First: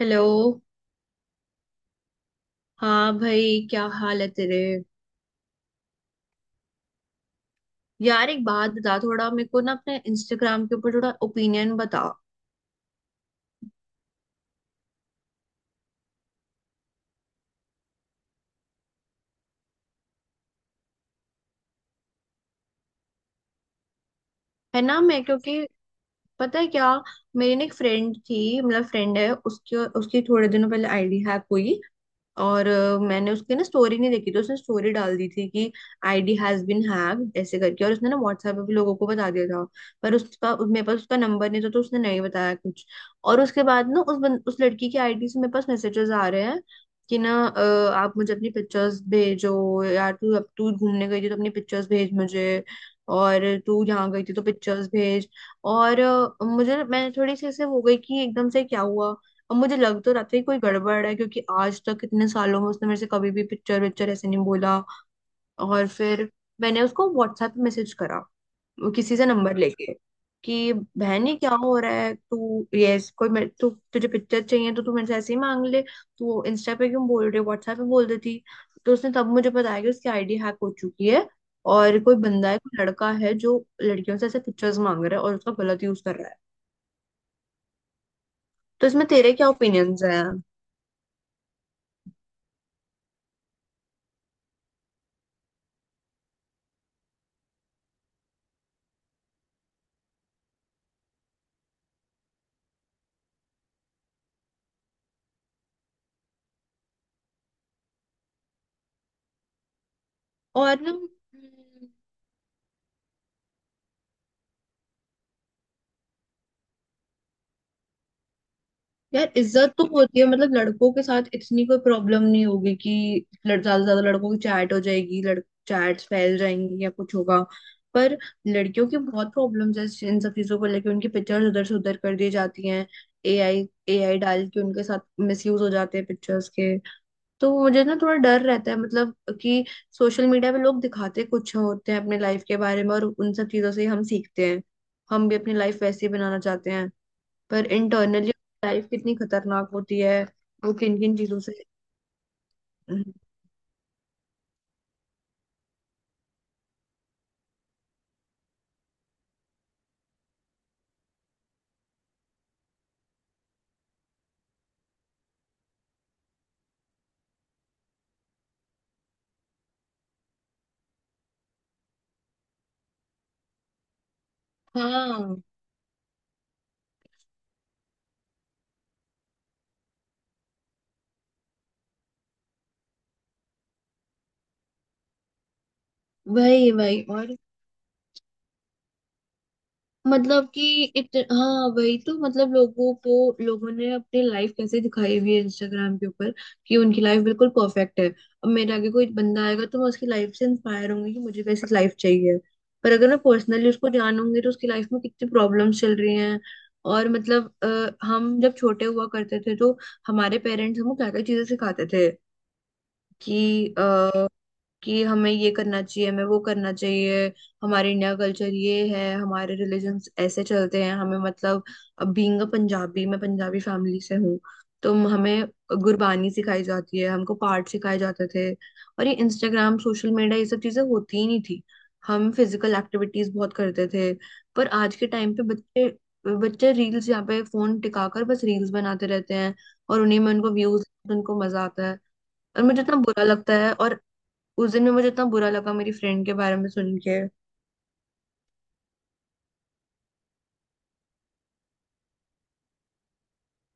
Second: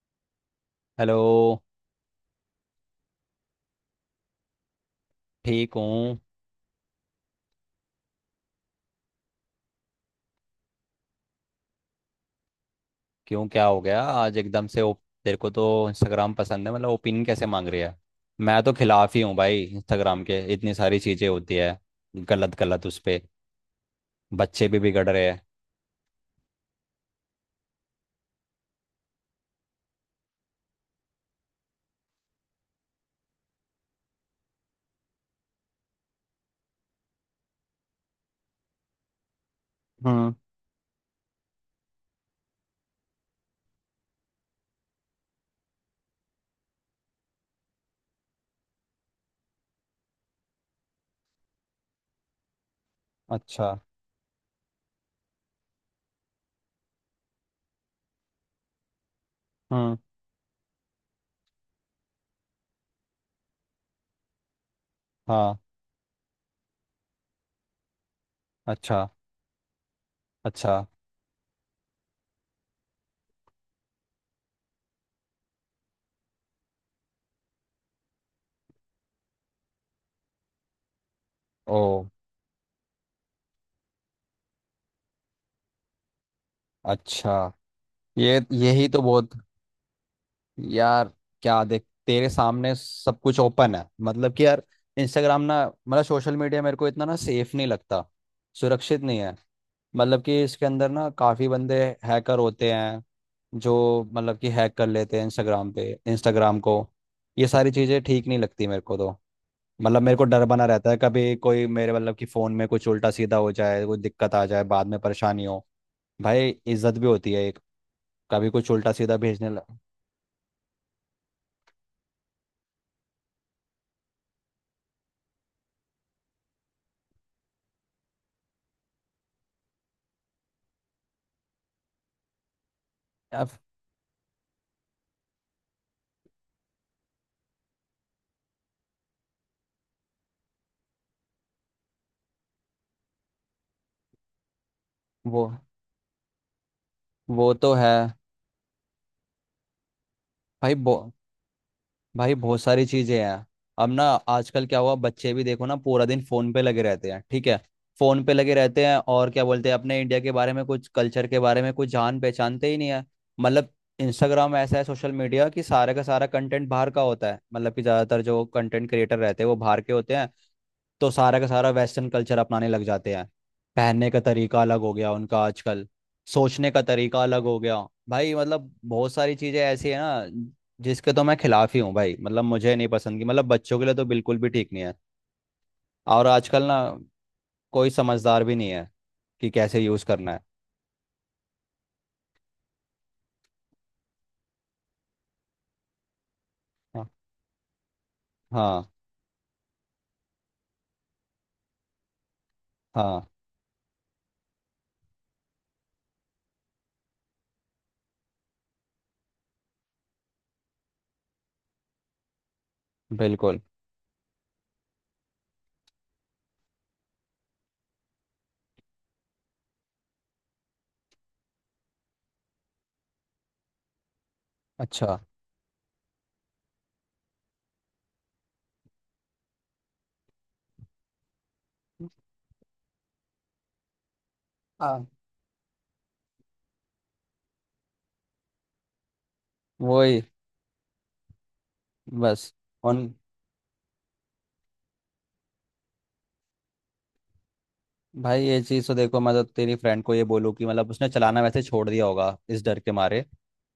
Hello. Hello. हाँ भाई, क्या हाल है तेरे? ठीक हूँ। यार एक बात बता, थोड़ा मेरे को ना अपने इंस्टाग्राम के ऊपर थोड़ा ओपिनियन बता। क्यों, क्या हो गया आज एकदम से? तेरे को तो इंस्टाग्राम पसंद है, मतलब ओपिनियन कैसे मांग रही है? मैं तो खिलाफ ही हूँ भाई इंस्टाग्राम के। इतनी सारी चीज़ें होती है गलत गलत उस पे। बच्चे भी है ना। बिगड़ मैं रहे हैं। क्योंकि पता है क्या, मेरी ना एक फ्रेंड थी, मतलब फ्रेंड है, उसके उसकी थोड़े दिनों पहले आईडी हैक हुई। और मैंने उसकी ना स्टोरी नहीं देखी, तो उसने स्टोरी डाल दी थी कि आईडी हैज बीन हैक्ड, ऐसे करके। और उसने ना व्हाट्सएप पे भी लोगों को बता दिया था, पर हम्म। उसका मेरे पास उसका नंबर नहीं था, तो उसने नहीं बताया कुछ। और उसके बाद ना उस लड़की की आईडी से मेरे पास मैसेजेस आ रहे हैं कि ना आप मुझे अपनी पिक्चर्स भेजो, यार तू अब तू घूमने गई थी तो अपनी पिक्चर्स भेज मुझे, और अच्छा। तू यहाँ गई थी तो पिक्चर्स भेज। और मुझे मैंने थोड़ी सी ऐसे हो गई कि एकदम से क्या हुआ। और मुझे हम्म। लग तो रहा था कि कोई गड़बड़ है, क्योंकि आज तक इतने सालों में उसने मेरे से कभी भी पिक्चर विक्चर ऐसे नहीं बोला। हाँ। और फिर मैंने उसको व्हाट्सएप पे मैसेज करा, वो अच्छा। किसी से नंबर अच्छा लेके, कि अच्छा। बहन ये क्या हो रहा है, तू यस कोई मेरे तू तुझे पिक्चर चाहिए तो तू मेरे से ऐसे ही मांग ले, तू इंस्टा पे क्यों बोल रही है, व्हाट्सएप पे बोल देती। तो उसने तब मुझे बताया कि उसकी आईडी हैक हो चुकी है, ओ। और कोई बंदा है, कोई लड़का है, जो लड़कियों से ऐसे पिक्चर्स मांग रहा है और उसका गलत यूज कर रहा है। अच्छा। ये तो यही तो इसमें बहुत। तेरे क्या ओपिनियंस हैं? यार क्या, देख तेरे सामने सब कुछ ओपन है, मतलब कि यार इंस्टाग्राम ना, मतलब सोशल मीडिया मेरे को इतना ना सेफ नहीं लगता। सुरक्षित नहीं है। मतलब कि इसके अंदर ना काफ़ी बंदे हैकर होते हैं जो मतलब कि हैक कर लेते हैं इंस्टाग्राम पे, इंस्टाग्राम को। ये सारी चीज़ें ठीक नहीं लगती मेरे को तो। मतलब मेरे को डर बना और रहता ना, है कभी कोई मेरे, मतलब कि फ़ोन में कुछ उल्टा सीधा हो जाए, कोई दिक्कत आ जाए, बाद में परेशानी हो। भाई इज्जत भी होती है एक। कभी कुछ उल्टा सीधा यार भेजने इज्जत लग। तो होती है, मतलब लड़कों के साथ इतनी कोई प्रॉब्लम नहीं होगी कि ज्यादा से ज्यादा लड़कों की चैट हो जाएगी, लड़ चैट्स फैल जाएंगी या कुछ होगा। पर लड़कियों की बहुत प्रॉब्लम्स है, इन सब चीजों को लेके उनकी पिक्चर्स उधर से उधर कर दी जाती हैं, अब एआई एआई डाल के उनके साथ मिसयूज हो जाते हैं पिक्चर्स के। तो मुझे ना थोड़ा डर रहता है, मतलब कि सोशल मीडिया पे लोग दिखाते कुछ होते हैं अपने लाइफ के बारे में, और उन सब चीजों से ही हम सीखते हैं, हम भी वो अपनी लाइफ वैसी बनाना चाहते हैं। वो पर तो है। इंटरनली लाइफ कितनी खतरनाक होती है, वो भाई बो किन किन चीजों से। भाई बहुत सारी हम्म, चीजें हैं। अब ना, आजकल क्या हुआ, बच्चे भी देखो ना पूरा दिन फोन पे लगे रहते हैं, ठीक है। फोन पे लगे रहते हैं और क्या बोलते हैं? अपने इंडिया के बारे में कुछ, कल्चर के बारे में कुछ जान पहचानते ही नहीं है। मतलब इंस्टाग्राम ऐसा है सोशल मीडिया कि सारे का सारा कंटेंट बाहर का होता है, मतलब कि ज्यादातर जो कंटेंट क्रिएटर रहते हैं वो बाहर के होते हैं। तो सारा का सारा वेस्टर्न कल्चर अपनाने लग जाते हैं। पहनने का तरीका अलग हो गया उनका हाँ आजकल। सोचने का तरीका अलग हो गया। भाई मतलब बहुत सारी चीज़ें ऐसी है ना, जिसके तो मैं खिलाफ ही हूँ भाई। मतलब मुझे नहीं पसंद की, मतलब बच्चों के लिए तो बिल्कुल भी ठीक नहीं है। और आजकल वही ना वही। और कोई समझदार भी नहीं है कि कैसे यूज़ करना है। मतलब कि हाँ वही तो, मतलब लोगों को, लोगों ने अपनी लाइफ कैसे दिखाई हुई है इंस्टाग्राम के ऊपर, कि उनकी हाँ लाइफ बिल्कुल परफेक्ट है। अब मेरे हाँ आगे कोई बंदा आएगा तो मैं उसकी लाइफ से इंस्पायर होंगी कि मुझे कैसी लाइफ चाहिए। पर अगर मैं हाँ, पर्सनली उसको जानूंगी तो उसकी लाइफ में कितनी प्रॉब्लम्स चल रही हैं। और मतलब हम जब छोटे हुआ करते थे तो हमारे पेरेंट्स हमको क्या क्या चीजें सिखाते थे बिल्कुल। कि कि हमें ये करना चाहिए, हमें वो करना चाहिए, हमारे इंडिया कल्चर ये है, हमारे रिलीजन ऐसे चलते हैं, हमें मतलब बीइंग अ पंजाबी, मैं पंजाबी फैमिली से हूँ, तो अच्छा। हमें गुरबानी सिखाई जाती है, हमको पाठ सिखाए जाते थे। और ये इंस्टाग्राम, सोशल मीडिया, ये सब चीजें होती ही नहीं थी। हम फिजिकल एक्टिविटीज बहुत करते थे। पर आज हाँ। के टाइम पे बच्चे, बच्चे रील्स यहाँ पे फोन टिकाकर बस रील्स बनाते रहते हैं, और उन्हीं वही। में उनको व्यूज, उनको मजा आता है। बस। और मुझे इतना उन बुरा लगता है, और उस दिन में मुझे इतना बुरा लगा मेरी फ्रेंड के बारे में सुन के। भाई ये चीज़ तो देखो, मैं तो तेरी फ्रेंड को ये बोलूँ कि मतलब उसने चलाना वैसे छोड़ दिया होगा इस डर के मारे।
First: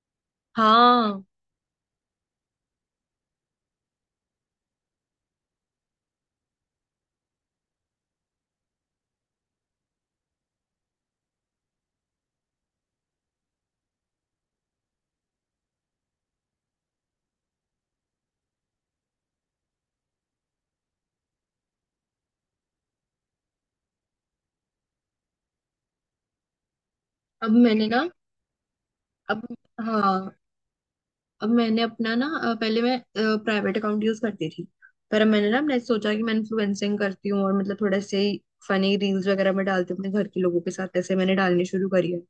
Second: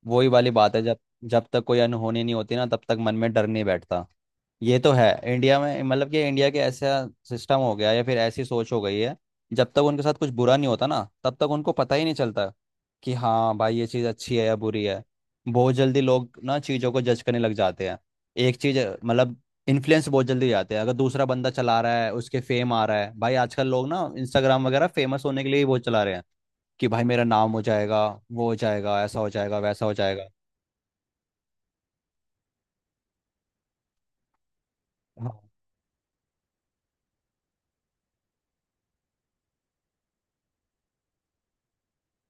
वही वाली बात है, जब हाँ। जब तक कोई अनहोनी नहीं होती ना तब तक मन में डर नहीं बैठता। ये तो है इंडिया में, मतलब कि इंडिया के ऐसा सिस्टम हो गया, या फिर ऐसी सोच हो गई है। जब तक उनके साथ कुछ बुरा नहीं होता ना, तब तक उनको पता ही नहीं चलता कि हाँ भाई ये चीज़ अच्छी है या बुरी है। बहुत जल्दी लोग ना चीज़ों को जज करने लग जाते हैं। एक चीज़, मतलब इन्फ्लुएंस बहुत जल्दी हो जाते हैं। अगर दूसरा बंदा चला रहा है उसके फेम आ रहा है, भाई आजकल लोग ना इंस्टाग्राम वगैरह फेमस होने के लिए ही बहुत चला रहे हैं कि भाई मेरा नाम अब हो मैंने जाएगा, ना, वो हो जाएगा, ऐसा हो अब, जाएगा, वैसा हो जाएगा। हाँ, अब मैंने अपना ना पहले मैं प्राइवेट अकाउंट यूज करती थी। पर अब हाँ। मैंने सोचा कि मैं इन्फ्लुएंसिंग करती हूँ, और मतलब थोड़ा से ही फनी रील्स वगैरह मैं डालती हूँ अपने घर के लोगों के साथ, ऐसे मैंने डालनी शुरू करी है।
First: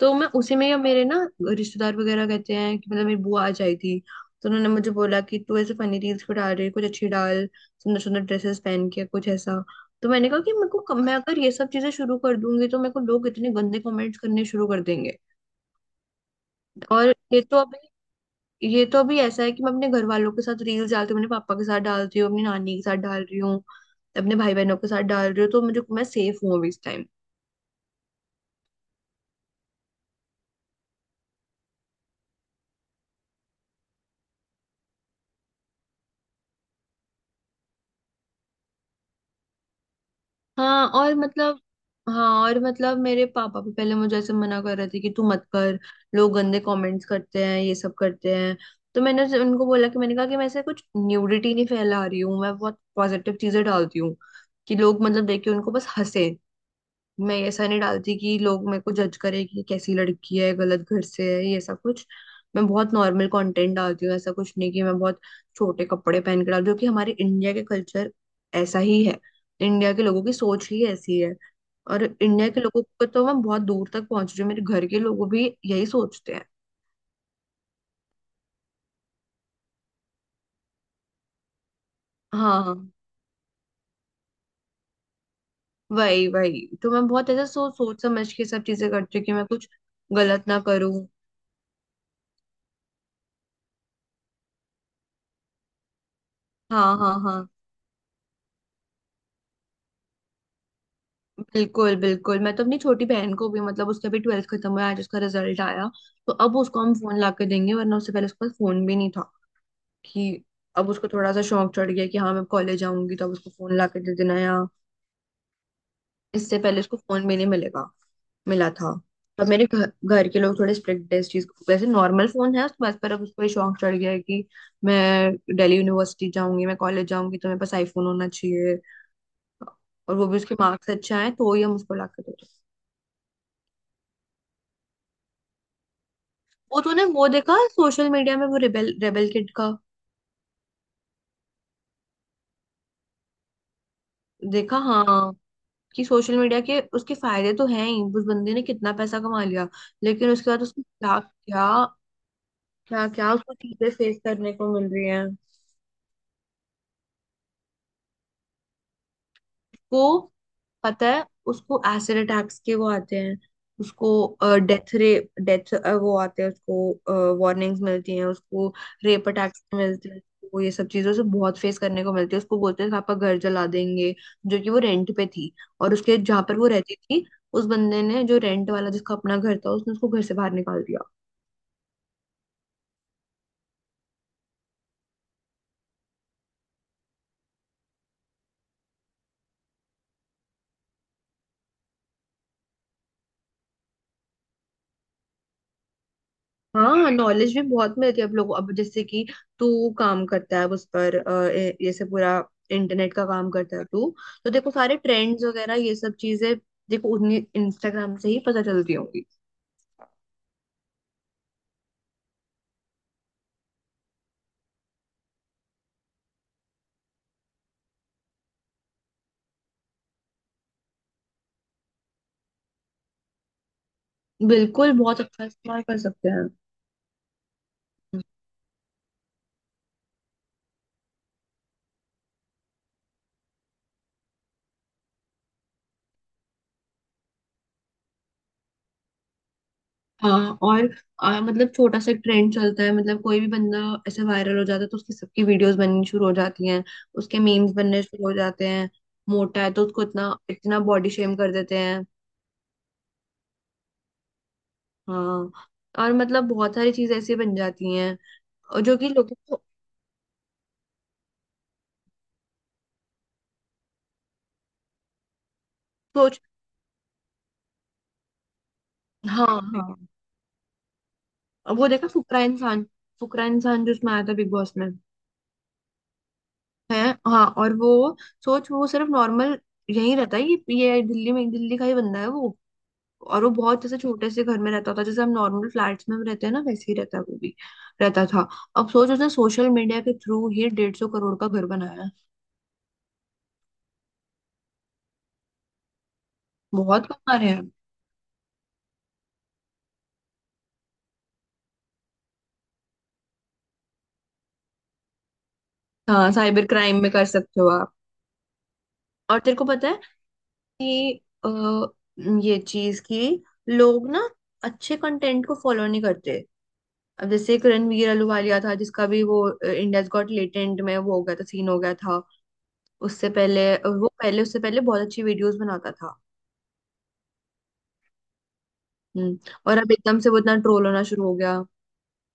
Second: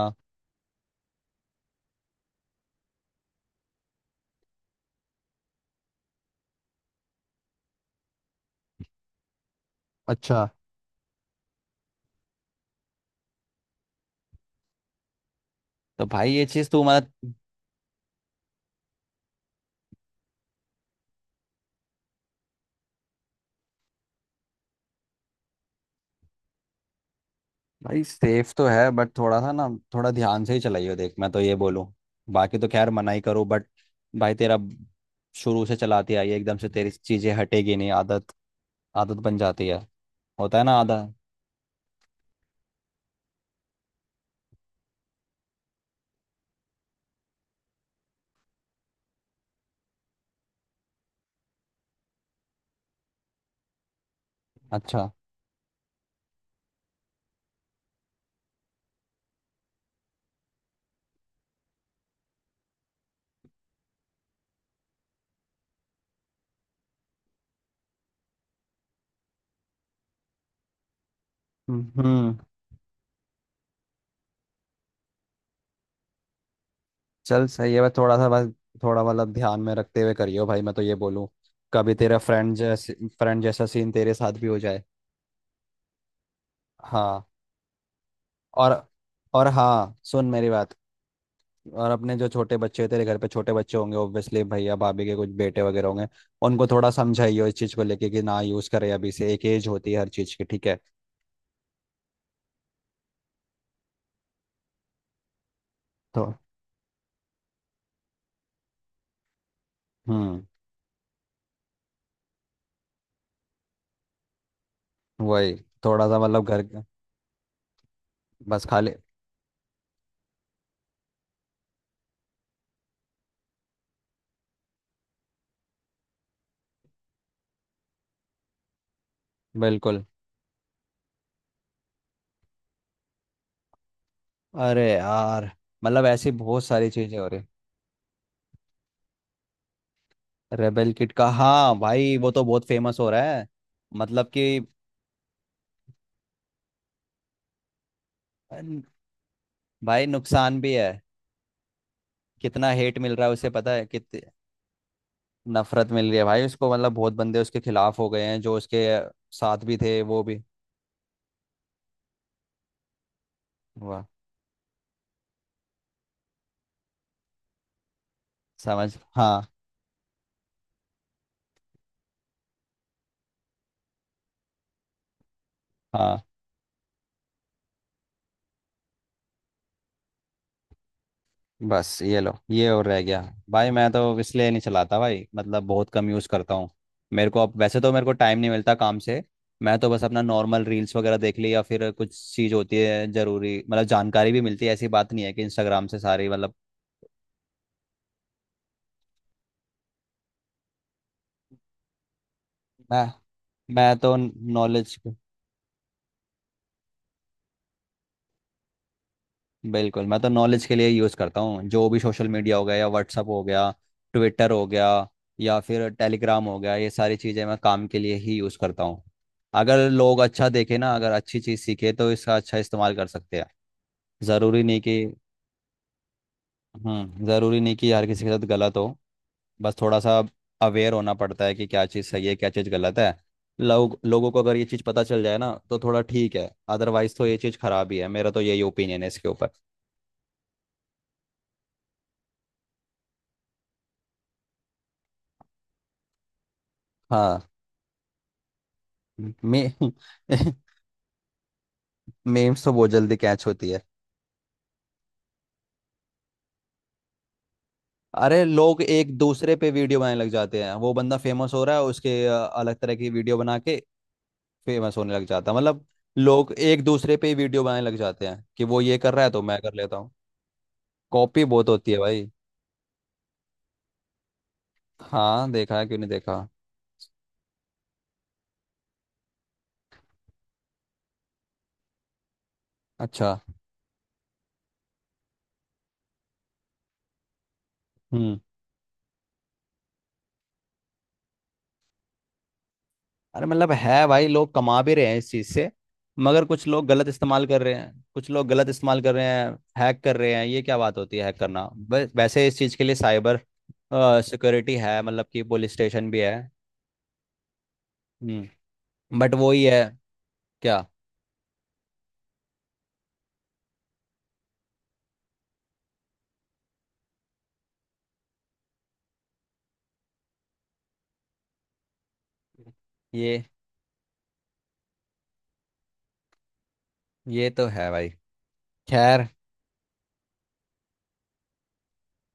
तो मैं उसी में, या मेरे ना रिश्तेदार वगैरह कहते हैं कि, मतलब मेरी बुआ आ जाई थी तो उन्होंने मुझे बोला कि तू ऐसे फनी रील्स क्यों डाल रही है, कुछ अच्छी डाल, सुंदर सुंदर ड्रेसेस पहन के कुछ ऐसा। तो मैंने कहा अच्छा। कि मेरे को, मैं अगर ये सब चीजें शुरू कर दूंगी तो मेरे को लोग इतने गंदे कमेंट्स करने शुरू कर देंगे। तो भाई ये चीज़ तू, और मतलब ये तो अभी ऐसा है कि मैं अपने घर वालों के साथ रील्स डालती हूँ, अपने पापा के साथ डालती हूँ, अपनी नानी के साथ डाल रही हूँ, अपने भाई बहनों के साथ डाल रही हूँ, तो मुझे, मैं सेफ हूँ अभी इस। भाई सेफ तो है बट थोड़ा सा ना, थोड़ा ध्यान से ही चलाइयो, देख मैं तो ये बोलूँ। बाकी तो खैर मना ही करो बट भाई तेरा, शुरू से चलाती आई है, एकदम से तेरी चीज़ें हटेगी नहीं, आदत। आदत बन जाती है, होता है ना हाँ आदत। और मतलब हाँ और मतलब मेरे पापा भी पहले मुझे ऐसे मना कर रहे थे कि तू मत कर, लोग गंदे कमेंट्स करते हैं, ये सब करते हैं। तो मैंने उनको बोला कि, मैंने कहा कि मैं ऐसे कुछ न्यूडिटी नहीं फैला रही हूँ, मैं बहुत पॉजिटिव चीजें डालती हूँ कि लोग अच्छा। मतलब देख के उनको बस हंसे। मैं ऐसा नहीं डालती कि लोग मेरे को जज करें कि कैसी लड़की है, गलत घर से है, ये ऐसा कुछ। मैं बहुत नॉर्मल कंटेंट डालती हूँ, ऐसा कुछ नहीं कि मैं बहुत छोटे कपड़े पहन के डाल, जो कि हमारे इंडिया के कल्चर ऐसा ही है, इंडिया के लोगों की सोच ही ऐसी है। और हम्म। इंडिया के लोगों को तो मैं बहुत दूर तक पहुंच रही हूँ, मेरे घर के लोगों भी यही सोचते हैं। चल सही है, बस थोड़ा सा, बस थोड़ा मतलब ध्यान में रखते हुए करियो भाई, मैं तो ये बोलूँ। कभी तेरा फ्रेंड हाँ हाँ, जैसे, फ्रेंड जैसा सीन तेरे साथ भी हो जाए। वही वही तो मैं हाँ। बहुत ऐसा सोच सोच समझ के सब और चीजें करती हूँ कि मैं और कुछ हाँ, सुन गलत मेरी ना बात। करूँ। और अपने जो छोटे बच्चे, तेरे घर पे छोटे बच्चे होंगे ऑब्वियसली, भैया भाभी के कुछ बेटे वगैरह होंगे, उनको थोड़ा हाँ हाँ समझाइयो हाँ, इस चीज़ को लेके कि ना यूज़ करे अभी से। एक एज होती है हर चीज़ की, ठीक है। बिल्कुल बिल्कुल। मैं तो अपनी छोटी बहन को भी, मतलब उसका भी ट्वेल्थ खत्म हुआ, आज उसका रिजल्ट आया, तो तो अब उसको हम फोन ला के देंगे, वरना उससे पहले उसके पास फोन भी नहीं था। कि हम्म। अब उसको थोड़ा सा शौक चढ़ गया कि हाँ मैं कॉलेज आऊंगी, तो अब उसको फोन ला के दे देना या। वही। थोड़ा सा मतलब इससे घर। पहले उसको फोन भी नहीं मिलेगा, बस मिला खाली। था। तो मेरे घर घर के लोग थोड़े स्ट्रिक्ट है इस चीज को। वैसे नॉर्मल फोन है उसके पास, पर अब उसको ये शौक चढ़ गया है कि मैं दिल्ली यूनिवर्सिटी जाऊंगी, मैं कॉलेज जाऊंगी, तो मेरे पास आईफोन होना चाहिए। बिल्कुल। और वो भी उसके मार्क्स अच्छे आए तो ही हम उसको ला के देंगे। अरे यार, मतलब ऐसी बहुत वो सारी तूने चीज़ें हो वो रही। देखा सोशल मीडिया में वो रेबेल रेबेल किड का? रेबेल किट का, हाँ भाई वो तो बहुत फेमस हो रहा है, मतलब कि। देखा, हाँ। कि सोशल मीडिया के उसके फायदे तो हैं ही, उस बंदे ने अन- कितना पैसा कमा लिया। भाई लेकिन उसके नुकसान बाद भी उसको है। क्या क्या, कितना हेट क्या मिल रहा क्या है उसे, उसको पता है? चीजें फेस कितनी करने को मिल रही हैं नफरत मिल रही है भाई उसको। मतलब बहुत बंदे उसके खिलाफ हो गए हैं, जो उसके साथ भी थे उसको, वो भी। पता है उसको एसिड अटैक्स के वो आते हैं, वाह। उसको डेथ रे डेथ, वो आते हैं उसको, वार्निंग्स मिलती हैं उसको, समझ। रेप हाँ। अटैक्स मिलते हैं उसको, ये सब चीजों से बहुत फेस करने को मिलती है। उसको बोलते हैं पापा घर जला देंगे, जो कि वो रेंट पे थी, और उसके हाँ। जहाँ पर वो रहती थी, उस बंदे ने जो रेंट वाला, जिसका अपना घर था, उसने उसको घर से बाहर निकाल दिया। बस ये लो, ये और रह गया। भाई मैं तो इसलिए नहीं चलाता भाई, मतलब बहुत कम यूज़ करता हूँ। मेरे को अब वैसे तो मेरे को टाइम नहीं मिलता काम से। मैं तो बस अपना नॉर्मल रील्स वगैरह देख ली, या फिर कुछ चीज़ होती है ज़रूरी, मतलब जानकारी भी मिलती है, ऐसी बात नहीं है कि इंस्टाग्राम से सारी, मतलब। हाँ, नॉलेज भी बहुत मिलती है, अब लोगों, अब जैसे कि तू काम करता है उस पर, ये सब पूरा मैं इंटरनेट का काम करता है मैं तू। तो तो देखो नॉलेज। सारे ट्रेंड्स वगैरह ये सब चीजें, देखो उन्हीं इंस्टाग्राम से ही पता चलती होंगी। बिल्कुल, मैं तो नॉलेज के लिए यूज़ करता हूँ, जो भी सोशल मीडिया हो गया या व्हाट्सअप हो गया, ट्विटर हो गया, या फिर टेलीग्राम हो गया, ये सारी चीज़ें मैं काम के लिए ही यूज़ करता हूँ। अगर लोग अच्छा देखे ना, अगर अच्छी चीज़ सीखे, तो इसका अच्छा इस्तेमाल कर सकते हैं। ज़रूरी नहीं बिल्कुल, कि। बहुत अच्छा इस्तेमाल कर सकते हैं। हम्म। ज़रूरी नहीं कि हर किसी के साथ गलत हो। बस थोड़ा सा अवेयर होना पड़ता है कि क्या चीज़ सही है क्या चीज़ गलत है। लोग, लोगों को अगर ये चीज़ पता चल जाए ना तो थोड़ा ठीक है। अदरवाइज़ तो ये चीज़ खराब ही है, मेरा तो यही ओपिनियन है इसके ऊपर। हाँ, और मतलब छोटा सा ट्रेंड चलता है, मतलब कोई भी बंदा ऐसे वायरल हो जाता है, तो उसकी सबकी वीडियोस बननी शुरू हो जाती हैं, उसके हाँ। मीम्स बनने शुरू हो जाते हैं, मे मोटा है तो उसको इतना इतना बॉडी शेम कर देते हैं। मीम्स तो बहुत जल्दी कैच होती है। हाँ, और मतलब बहुत सारी चीजें ऐसी बन जाती हैं, अरे लोग और जो कि एक लोग दूसरे को। पे वीडियो बनाने लग जाते हैं। वो बंदा फेमस हो रहा है उसके अलग तरह की वीडियो बना के फेमस होने लग जाता है, मतलब सोच। लोग एक दूसरे पे ही वीडियो बनाने लग जाते हैं कि वो ये कर रहा है तो हाँ मैं कर लेता हाँ। हूँ। कॉपी बहुत अब वो होती है देखा भाई। फुकरा इंसान, जो उसमें आया था बिग बॉस में। हाँ, देखा है, क्यों नहीं देखा। है। हाँ। और वो, सोच, वो सिर्फ नॉर्मल यहीं रहता है, ये दिल्ली में, दिल्ली का ही बंदा है वो। अच्छा। और वो बहुत जैसे छोटे से घर में रहता होता है, जैसे हम नॉर्मल फ्लैट्स में रहते हैं ना, वैसे ही रहता है वो भी, रहता हम्म। था। अब सोच, उसने सोशल मीडिया के थ्रू ही 150 करोड़ का घर बनाया है। अरे मतलब है भाई, लोग कमा भी रहे हैं इस चीज से, मगर कुछ लोग बहुत गलत कमा इस्तेमाल रहे कर हैं। रहे हैं, कुछ लोग गलत इस्तेमाल कर रहे हैं। हैक कर रहे हैं, ये क्या बात होती है, हैक करना। वैसे इस चीज के लिए साइबर सिक्योरिटी है, मतलब कि पुलिस स्टेशन भी हाँ है। साइबर क्राइम में कर सकते हो आप। हम्म। बट और वो तेरे ही को है। पता है क्या? कि, ये चीज कि लोग ना अच्छे कंटेंट को फॉलो नहीं करते। अब जैसे एक रणवीर अहलूवालिया था, जिसका भी वो इंडियाज गॉट लेटेंट में वो हो गया था, सीन हो गया था। उससे ये पहले वो पहले उससे पहले बहुत अच्छी वीडियोस बनाता था। ये तो है भाई, खैर। हम्म, और अब एकदम से वो इतना ट्रोल होना शुरू हो गया।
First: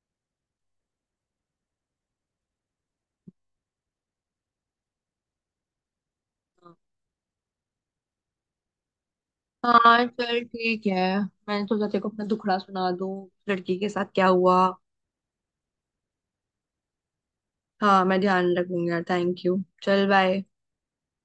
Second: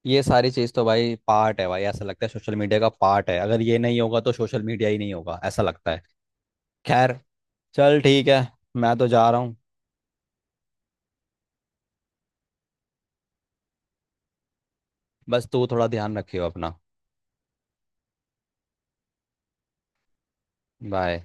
ये सारी चीज तो भाई पार्ट है भाई, ऐसा लगता है सोशल मीडिया का पार्ट है, अगर ये नहीं होगा तो सोशल मीडिया ही नहीं होगा ऐसा लगता है। खैर, चल ठीक है, मैं तो जा रहा हूँ। हाँ चल ठीक है। मैंने सोचा तेरे को अपना दुखड़ा सुना दूं, उस लड़की के साथ क्या हुआ। बस तू थोड़ा ध्यान रखियो अपना। हाँ मैं ध्यान रखूंगी यार, थैंक यू, चल बाय। बाय।